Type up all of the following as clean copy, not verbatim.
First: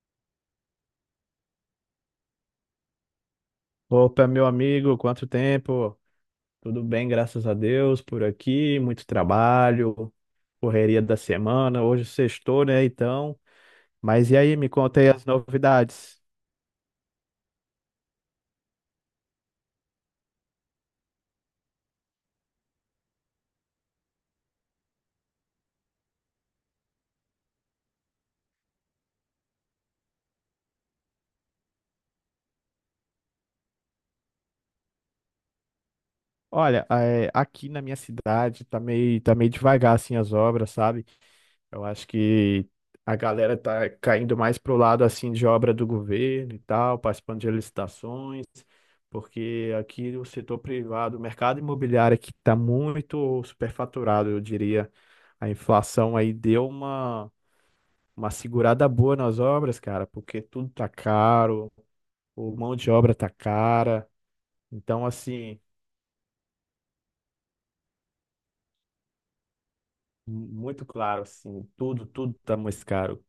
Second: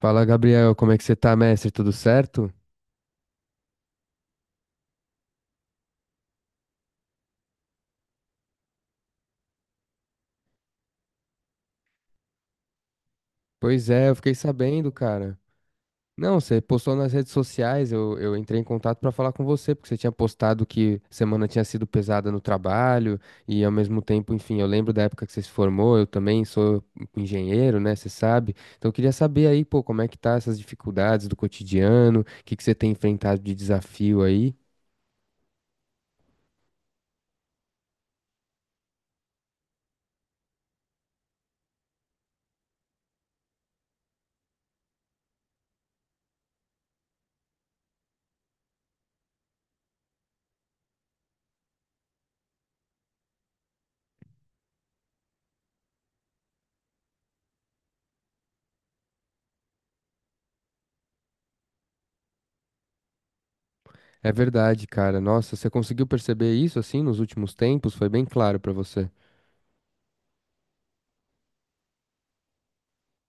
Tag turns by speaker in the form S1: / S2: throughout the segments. S1: Fala, Gabriel, como é que você tá, mestre? Tudo certo?
S2: Opa, meu amigo, quanto tempo? Tudo bem, graças a Deus, por aqui, muito trabalho, correria da semana, hoje sextou, né, então.
S1: Pois é, eu
S2: Mas
S1: fiquei
S2: e aí, me
S1: sabendo,
S2: conta aí as
S1: cara.
S2: novidades.
S1: Não, você postou nas redes sociais, eu entrei em contato pra falar com você, porque você tinha postado que semana tinha sido pesada no trabalho, e ao mesmo tempo, enfim, eu lembro da época que você se formou, eu também sou engenheiro, né, você sabe? Então eu queria saber aí, pô, como é que tá essas dificuldades do cotidiano, o que que você tem enfrentado de desafio aí?
S2: Olha, é, aqui na minha cidade tá meio devagar, assim, as obras, sabe? Eu acho que a galera tá caindo mais pro lado assim de obra do governo e tal, participando de licitações, porque aqui o setor privado, o mercado imobiliário aqui está muito superfaturado, eu diria. A inflação aí deu uma segurada boa nas obras, cara, porque tudo tá caro, o mão de obra tá cara.
S1: É verdade,
S2: Então,
S1: cara. Nossa,
S2: assim,
S1: você conseguiu perceber isso assim nos últimos tempos? Foi bem claro pra você.
S2: muito claro, assim, tudo tá mais caro.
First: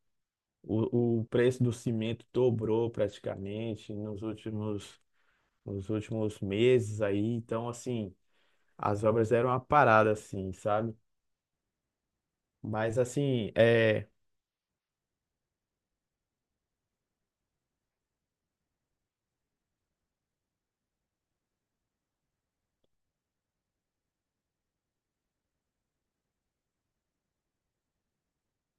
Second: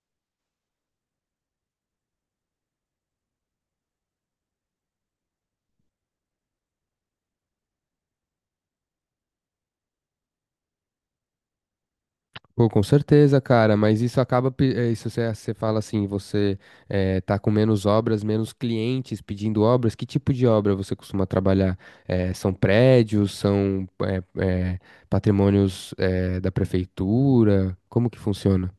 S2: O preço do cimento dobrou praticamente nos últimos meses aí. Então, assim, as obras eram uma parada, assim, sabe?
S1: Pô, com
S2: Mas,
S1: certeza,
S2: assim,
S1: cara, mas
S2: é...
S1: isso acaba, isso você fala assim, você tá com menos obras, menos clientes pedindo obras, que tipo de obra você costuma trabalhar? São prédios, são eh, patrimônios da prefeitura? Como que funciona?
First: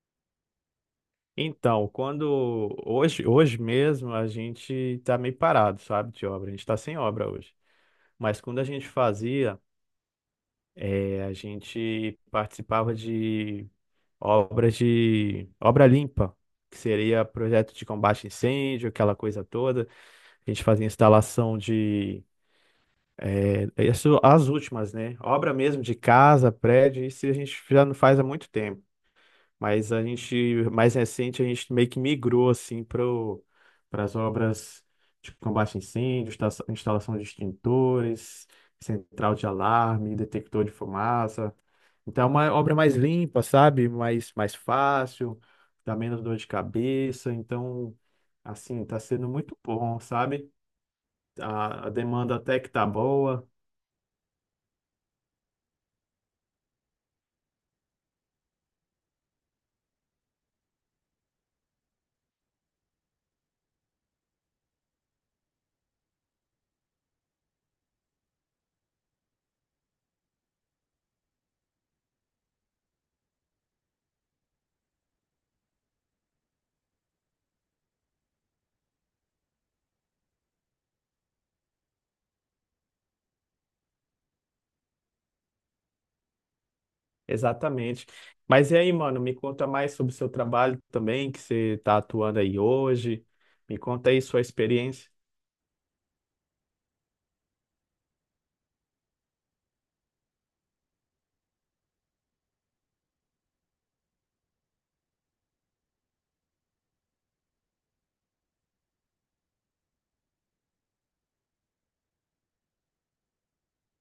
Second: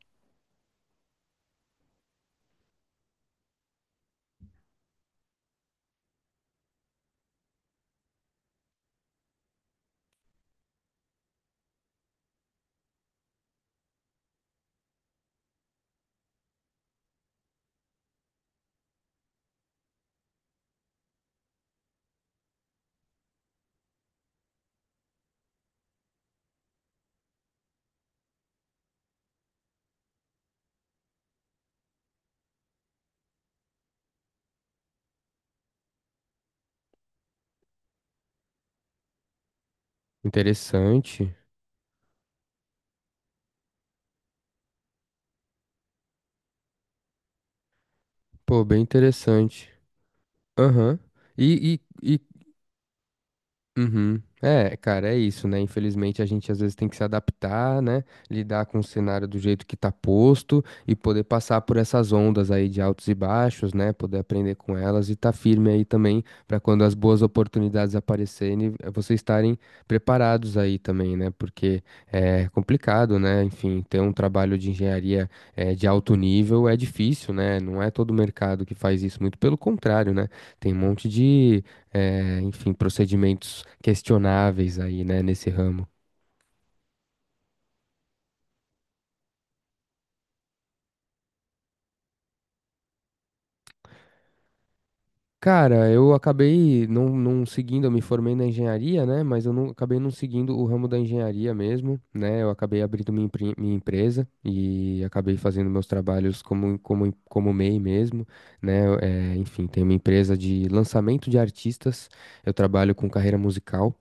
S2: Então, quando... Hoje, hoje mesmo, a gente tá meio parado, sabe, de obra. A gente tá sem obra hoje. Mas quando a gente fazia, é, a gente participava de obras de... Obra limpa, que seria projeto de combate a incêndio, aquela coisa toda. A gente fazia instalação de. Isso, as últimas, né? Obra mesmo de casa, prédio, isso a gente já não faz há muito tempo. Mas a gente, mais recente, a gente meio que migrou assim para as obras de combate a incêndio, instalação de extintores, central de alarme, detector de
S1: Interessante.
S2: fumaça. Então é uma obra mais limpa, sabe? Mais fácil, dá menos dor de cabeça. Então,
S1: Pô, bem
S2: assim, tá sendo muito
S1: interessante.
S2: bom, sabe?
S1: Aham. E,
S2: A
S1: e, e
S2: demanda até que tá boa.
S1: Uhum. É, cara, é isso, né? Infelizmente a gente às vezes tem que se adaptar, né? Lidar com o cenário do jeito que tá posto e poder passar por essas ondas aí de altos e baixos, né? Poder aprender com elas e tá firme aí também pra quando as boas oportunidades aparecerem, vocês estarem preparados aí também, né? Porque é complicado, né? Enfim, ter um trabalho de engenharia de alto nível é difícil, né? Não é todo mercado que faz isso, muito pelo contrário, né? Tem um monte de enfim, procedimentos questionáveis aí, né, nesse ramo.
S2: Exatamente. Mas e aí, mano, me conta mais sobre o seu trabalho também, que você tá atuando aí hoje. Me conta aí sua experiência.
S1: Cara, eu acabei não seguindo, eu me formei na engenharia, né? Mas eu não, acabei não seguindo o ramo da engenharia mesmo, né? Eu acabei abrindo minha, minha empresa e acabei fazendo meus trabalhos como MEI mesmo, né? É, enfim, tenho uma empresa de lançamento de artistas, eu trabalho com carreira musical.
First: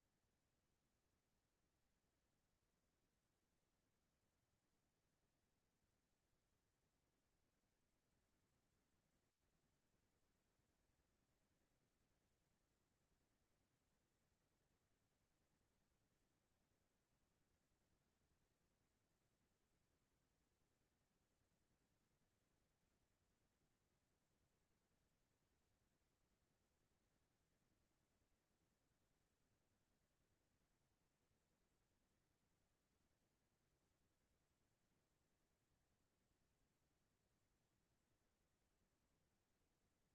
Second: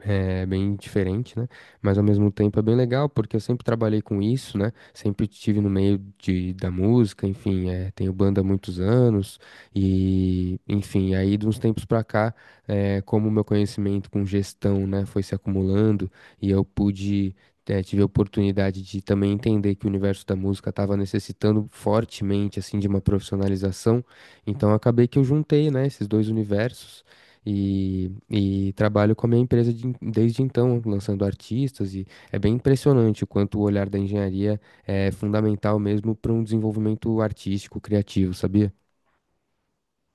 S1: É bem diferente, né? Mas ao mesmo tempo é bem legal, porque eu sempre trabalhei com isso, né? Sempre estive no meio de, da música, enfim, é, tenho banda há muitos anos, e enfim, aí de uns tempos pra cá, é, como o meu conhecimento com gestão, né, foi se acumulando, e eu pude, é, tive a oportunidade de também entender que o universo da música estava necessitando fortemente, assim, de uma profissionalização, então acabei que eu juntei, né, esses dois universos. E trabalho com a minha empresa desde então, lançando artistas, e é bem impressionante o quanto o olhar da engenharia é fundamental mesmo para um desenvolvimento artístico, criativo, sabia?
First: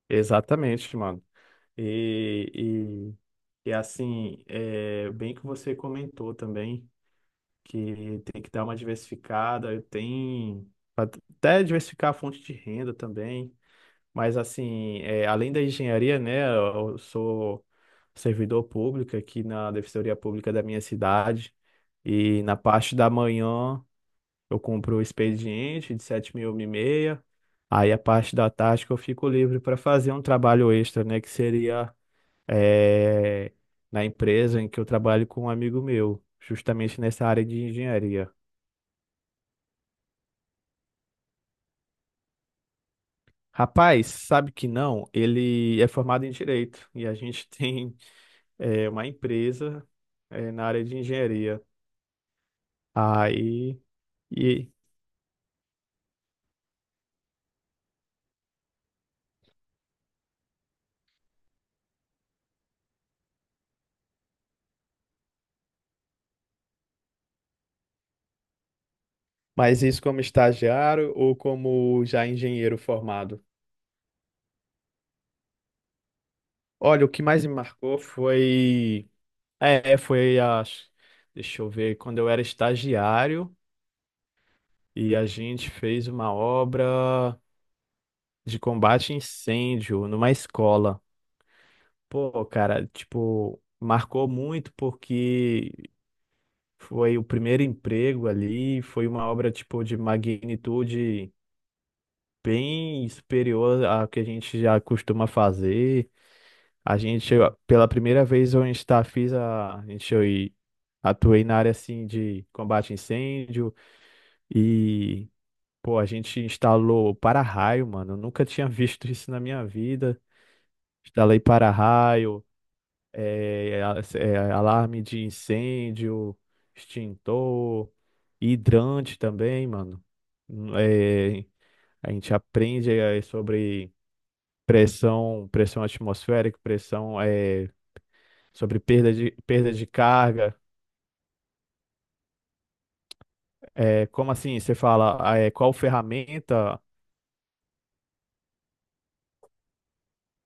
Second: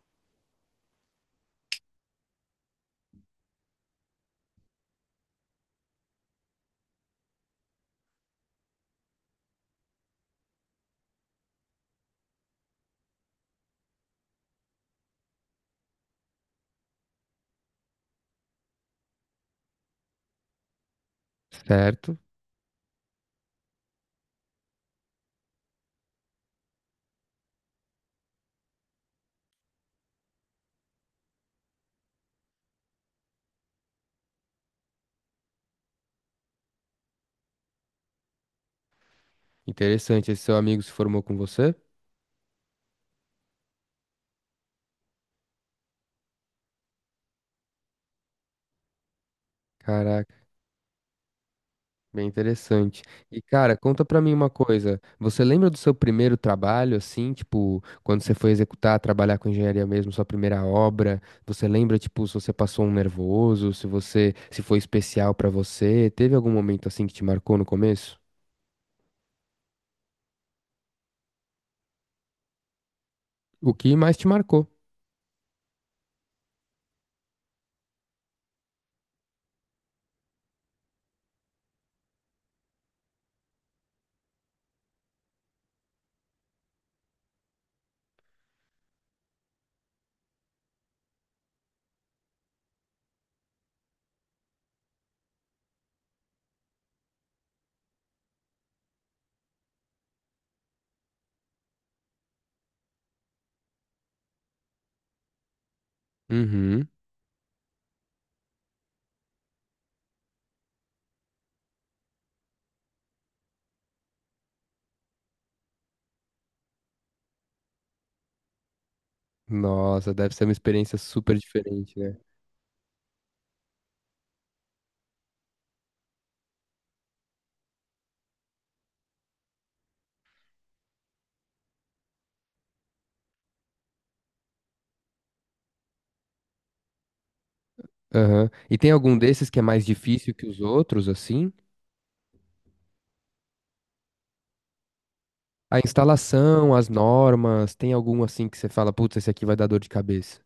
S2: Exatamente, mano. E, e, e assim, bem que você comentou também que tem que dar uma diversificada, tem até diversificar a fonte de renda também. Mas assim, além da engenharia, né, eu sou servidor público aqui na Defensoria Pública da minha cidade.
S1: Certo?
S2: E na parte da manhã eu cumpro o expediente de 7.000 e meia. Aí a parte da tarde que eu fico livre para fazer um trabalho extra, né, que seria é, na empresa em que eu trabalho com um amigo meu, justamente nessa área de engenharia.
S1: Interessante. Esse seu amigo se formou com você?
S2: Rapaz, sabe que não? Ele é formado em direito e a gente tem uma empresa
S1: Caraca.
S2: na área de engenharia.
S1: Bem interessante. E, cara,
S2: Aí,
S1: conta pra mim uma
S2: e,
S1: coisa. Você lembra do seu primeiro trabalho, assim, tipo, quando você foi executar, trabalhar com engenharia mesmo, sua primeira obra? Você lembra, tipo, se você passou um nervoso, se você, se foi especial pra você? Teve algum momento assim que te marcou no começo?
S2: mas isso como estagiário ou como já engenheiro formado?
S1: O que mais te marcou?
S2: Olha, o que mais me marcou foi, foi a, deixa eu ver, quando eu era estagiário e a gente fez uma obra de combate a incêndio numa escola. Pô, cara, tipo, marcou muito porque foi o primeiro emprego ali, foi uma obra, tipo, de magnitude bem superior à que a gente já costuma fazer.
S1: Uhum.
S2: A gente, pela primeira vez, eu está fiz a gente, eu atuei na área, assim, de combate a incêndio e, pô, a gente instalou para-raio, mano, eu nunca tinha visto isso na minha
S1: Nossa,
S2: vida.
S1: deve ser uma experiência super
S2: Instalei
S1: diferente, né?
S2: para-raio, alarme de incêndio, extintor, hidrante também, mano. Hum, é, a gente aprende sobre pressão, pressão atmosférica, pressão
S1: Aham. E
S2: sobre
S1: tem
S2: perda
S1: algum
S2: de,
S1: desses que é
S2: perda
S1: mais
S2: de
S1: difícil que
S2: carga.
S1: os outros, assim?
S2: É, como assim? Você fala, qual
S1: A instalação,
S2: ferramenta
S1: as normas, tem algum assim que você fala, putz, esse aqui vai dar dor de cabeça?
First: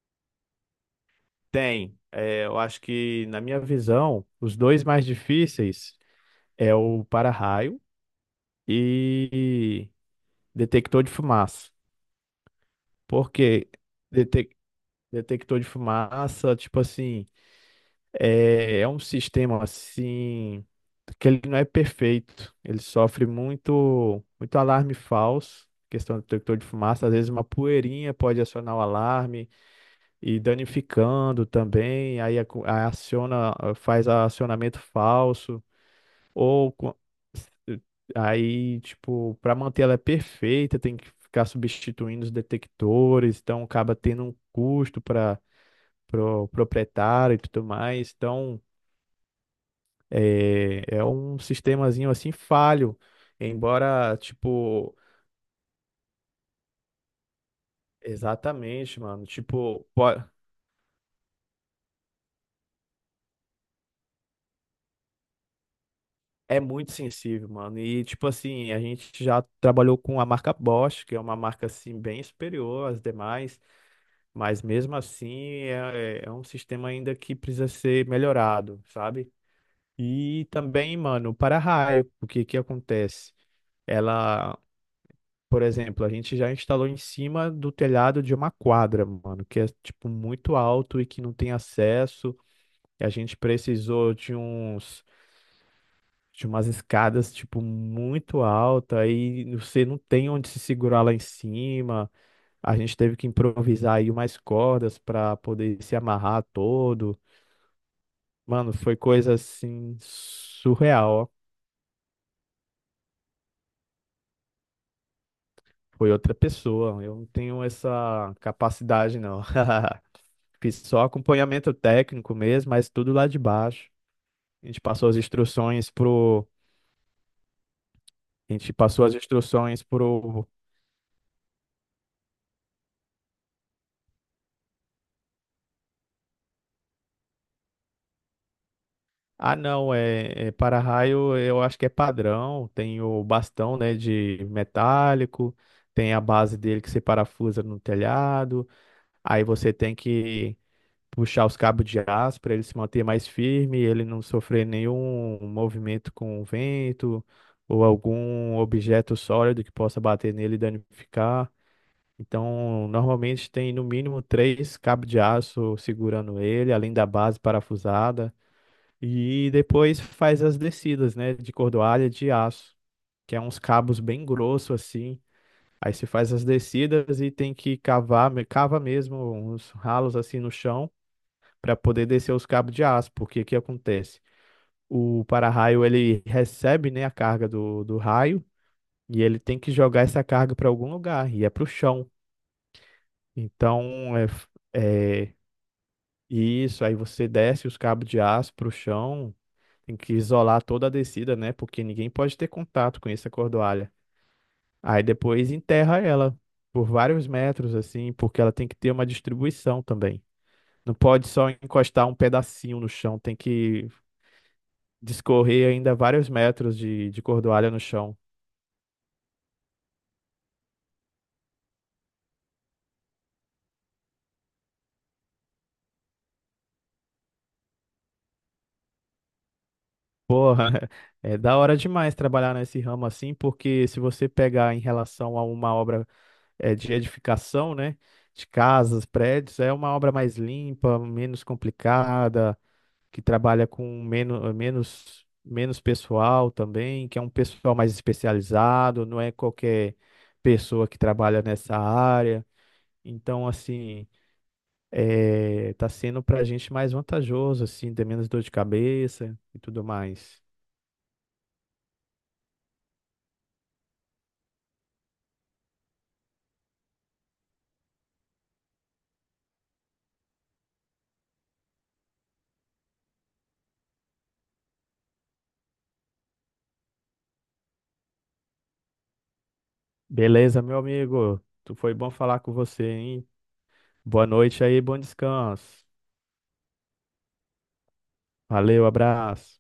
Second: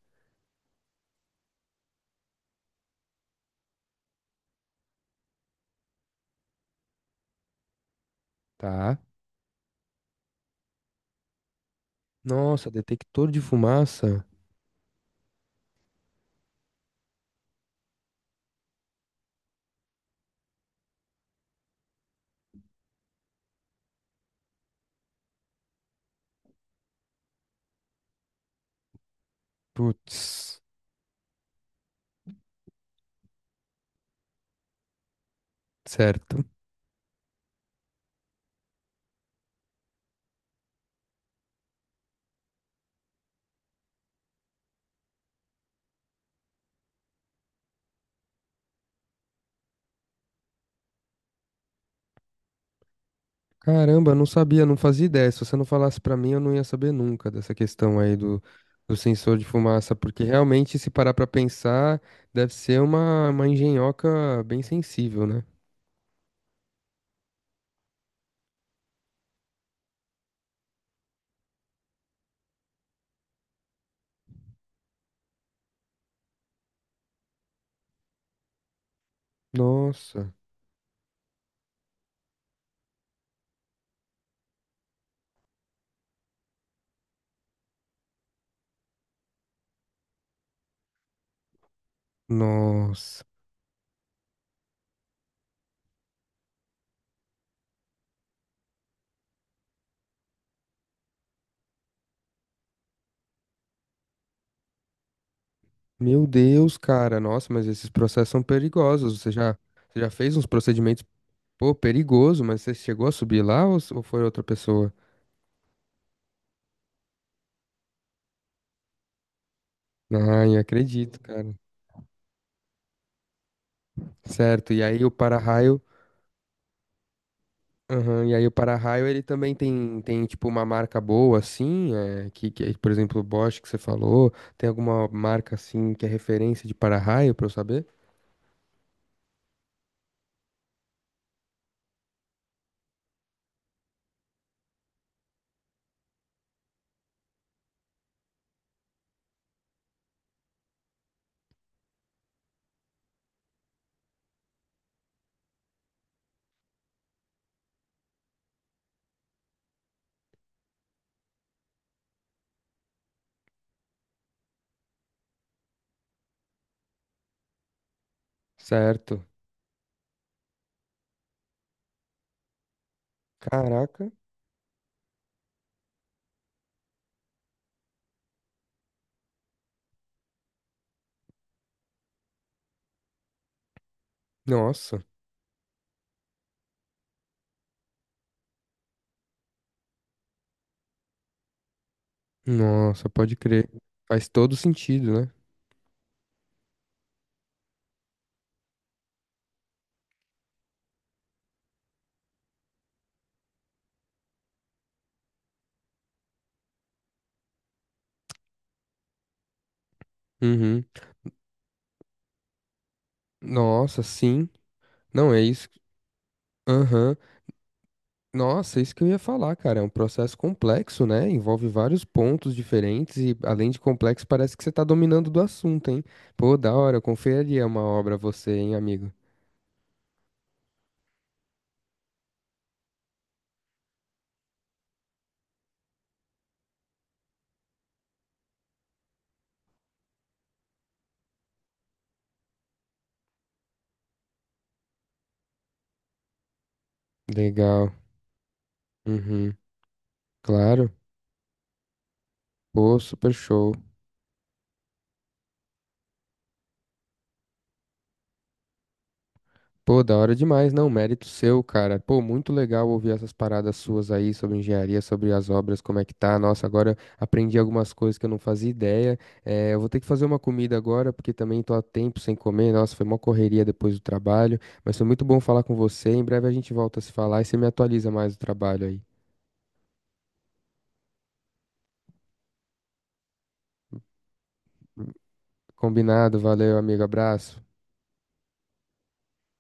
S2: tem? É, eu acho que, na minha visão, os dois mais difíceis é o para-raio
S1: Tá.
S2: e detector de fumaça.
S1: Nossa, detector de
S2: Porque
S1: fumaça?
S2: detec- detector de fumaça, tipo assim, é um sistema assim que ele não é perfeito. Ele sofre muito, muito alarme falso. Questão do detector de fumaça, às vezes uma poeirinha pode acionar o alarme e
S1: Putz,
S2: danificando também, aí aciona, faz acionamento falso.
S1: certo.
S2: Ou co- Aí, tipo, para manter ela é perfeita, tem que ficar substituindo os detectores, então acaba tendo um custo para o proprietário e tudo mais. Então, é um sistemazinho assim falho,
S1: Caramba,
S2: embora,
S1: não sabia, não
S2: tipo,
S1: fazia ideia. Se você não falasse pra mim, eu não ia saber nunca dessa questão aí do, do
S2: exatamente, mano,
S1: sensor de
S2: tipo,
S1: fumaça, porque realmente, se parar pra pensar, deve ser uma engenhoca bem sensível, né?
S2: é muito sensível, mano. E, tipo assim, a gente já trabalhou com a marca Bosch, que é uma marca, assim, bem superior às demais. Mas mesmo assim é um sistema ainda que precisa ser melhorado, sabe?
S1: Nossa,
S2: E também, mano, o para-raio, o que que acontece? Ela, por exemplo, a gente já instalou em cima do telhado de uma quadra, mano, que é tipo muito alto e que não tem acesso. E a
S1: nossa.
S2: gente precisou de umas escadas tipo muito alta e você não tem onde se segurar lá em cima. A gente teve que improvisar aí umas cordas para poder se
S1: Meu
S2: amarrar
S1: Deus, cara,
S2: todo.
S1: nossa, mas esses processos são
S2: Mano, foi
S1: perigosos.
S2: coisa assim
S1: Você já fez uns procedimentos,
S2: surreal, ó.
S1: pô, perigoso, mas você chegou a subir lá ou foi outra pessoa?
S2: Foi outra pessoa. Eu não tenho essa capacidade, não.
S1: Ai,
S2: Fiz só
S1: acredito, cara.
S2: acompanhamento técnico mesmo, mas tudo lá de baixo. A
S1: Certo,
S2: gente
S1: e aí
S2: passou
S1: o
S2: as
S1: para-raio,
S2: instruções pro.
S1: aham, e aí o
S2: A gente passou
S1: para-raio
S2: as
S1: ele também
S2: instruções
S1: tem, tem
S2: pro.
S1: tipo uma marca boa assim, é, que é, por exemplo, o Bosch que você falou, tem alguma marca assim que é referência de para-raio para eu saber?
S2: Ah, não, é, é para-raio, eu acho que é padrão. Tem o bastão, né, de metálico, tem a base dele que se parafusa no telhado. Aí você tem que puxar os cabos de aço para ele se manter mais firme, ele não sofrer nenhum movimento com o vento ou algum objeto sólido que possa bater nele e danificar. Então, normalmente tem no mínimo três cabos de aço segurando ele, além da base parafusada.
S1: Certo.
S2: E depois faz as descidas, né, de cordoalha de aço, que é uns cabos
S1: Caraca.
S2: bem grossos assim. Aí se faz as descidas e tem que cavar, cava mesmo uns ralos assim no chão para poder descer os cabos de aço, porque o que acontece?
S1: Nossa.
S2: O para-raio ele recebe, né, a carga do raio e ele tem que jogar essa carga para algum lugar e é para o chão.
S1: Nossa, pode crer.
S2: Então,
S1: Faz todo sentido, né?
S2: é isso. Aí você desce os cabos de aço para o chão, tem que isolar toda a descida, né, porque ninguém pode ter contato com essa cordoalha. Aí depois enterra ela por vários metros, assim, porque ela tem que ter uma distribuição também.
S1: Uhum.
S2: Não pode só encostar um pedacinho no chão, tem que
S1: Nossa, sim. Não, é
S2: descorrer
S1: isso.
S2: ainda vários metros de,
S1: Aham.
S2: de cordoalha no chão.
S1: Nossa, é isso que eu ia falar, cara. É um processo complexo, né? Envolve vários pontos diferentes e, além de complexo, parece que você tá dominando do assunto, hein? Pô, da hora, eu confiaria uma obra a você, hein, amigo?
S2: Porra, é da hora demais trabalhar nesse ramo assim, porque se você pegar em relação a uma obra de edificação, né, de casas, prédios, é uma obra mais limpa, menos complicada, que trabalha com menos, menos, menos pessoal também, que é um pessoal
S1: Legal.
S2: mais especializado, não é
S1: Uhum.
S2: qualquer pessoa
S1: Claro.
S2: que trabalha nessa área.
S1: Pô, super
S2: Então,
S1: show.
S2: assim, tá sendo pra gente mais vantajoso, assim, ter menos dor de cabeça e tudo
S1: Pô, da hora
S2: mais.
S1: demais, não, mérito seu, cara. Pô, muito legal ouvir essas paradas suas aí sobre engenharia, sobre as obras, como é que tá. Nossa, agora aprendi algumas coisas que eu não fazia ideia. Eu vou ter que fazer uma comida agora, porque também tô há tempo sem comer. Nossa, foi uma correria depois do trabalho, mas foi muito bom falar com você. Em breve a gente volta a se falar e você me atualiza mais do trabalho aí.
S2: Beleza, meu amigo. Tu foi bom falar com você, hein? Boa noite aí, bom descanso.
S1: Combinado, valeu, amigo, abraço.
S2: Valeu, abraço.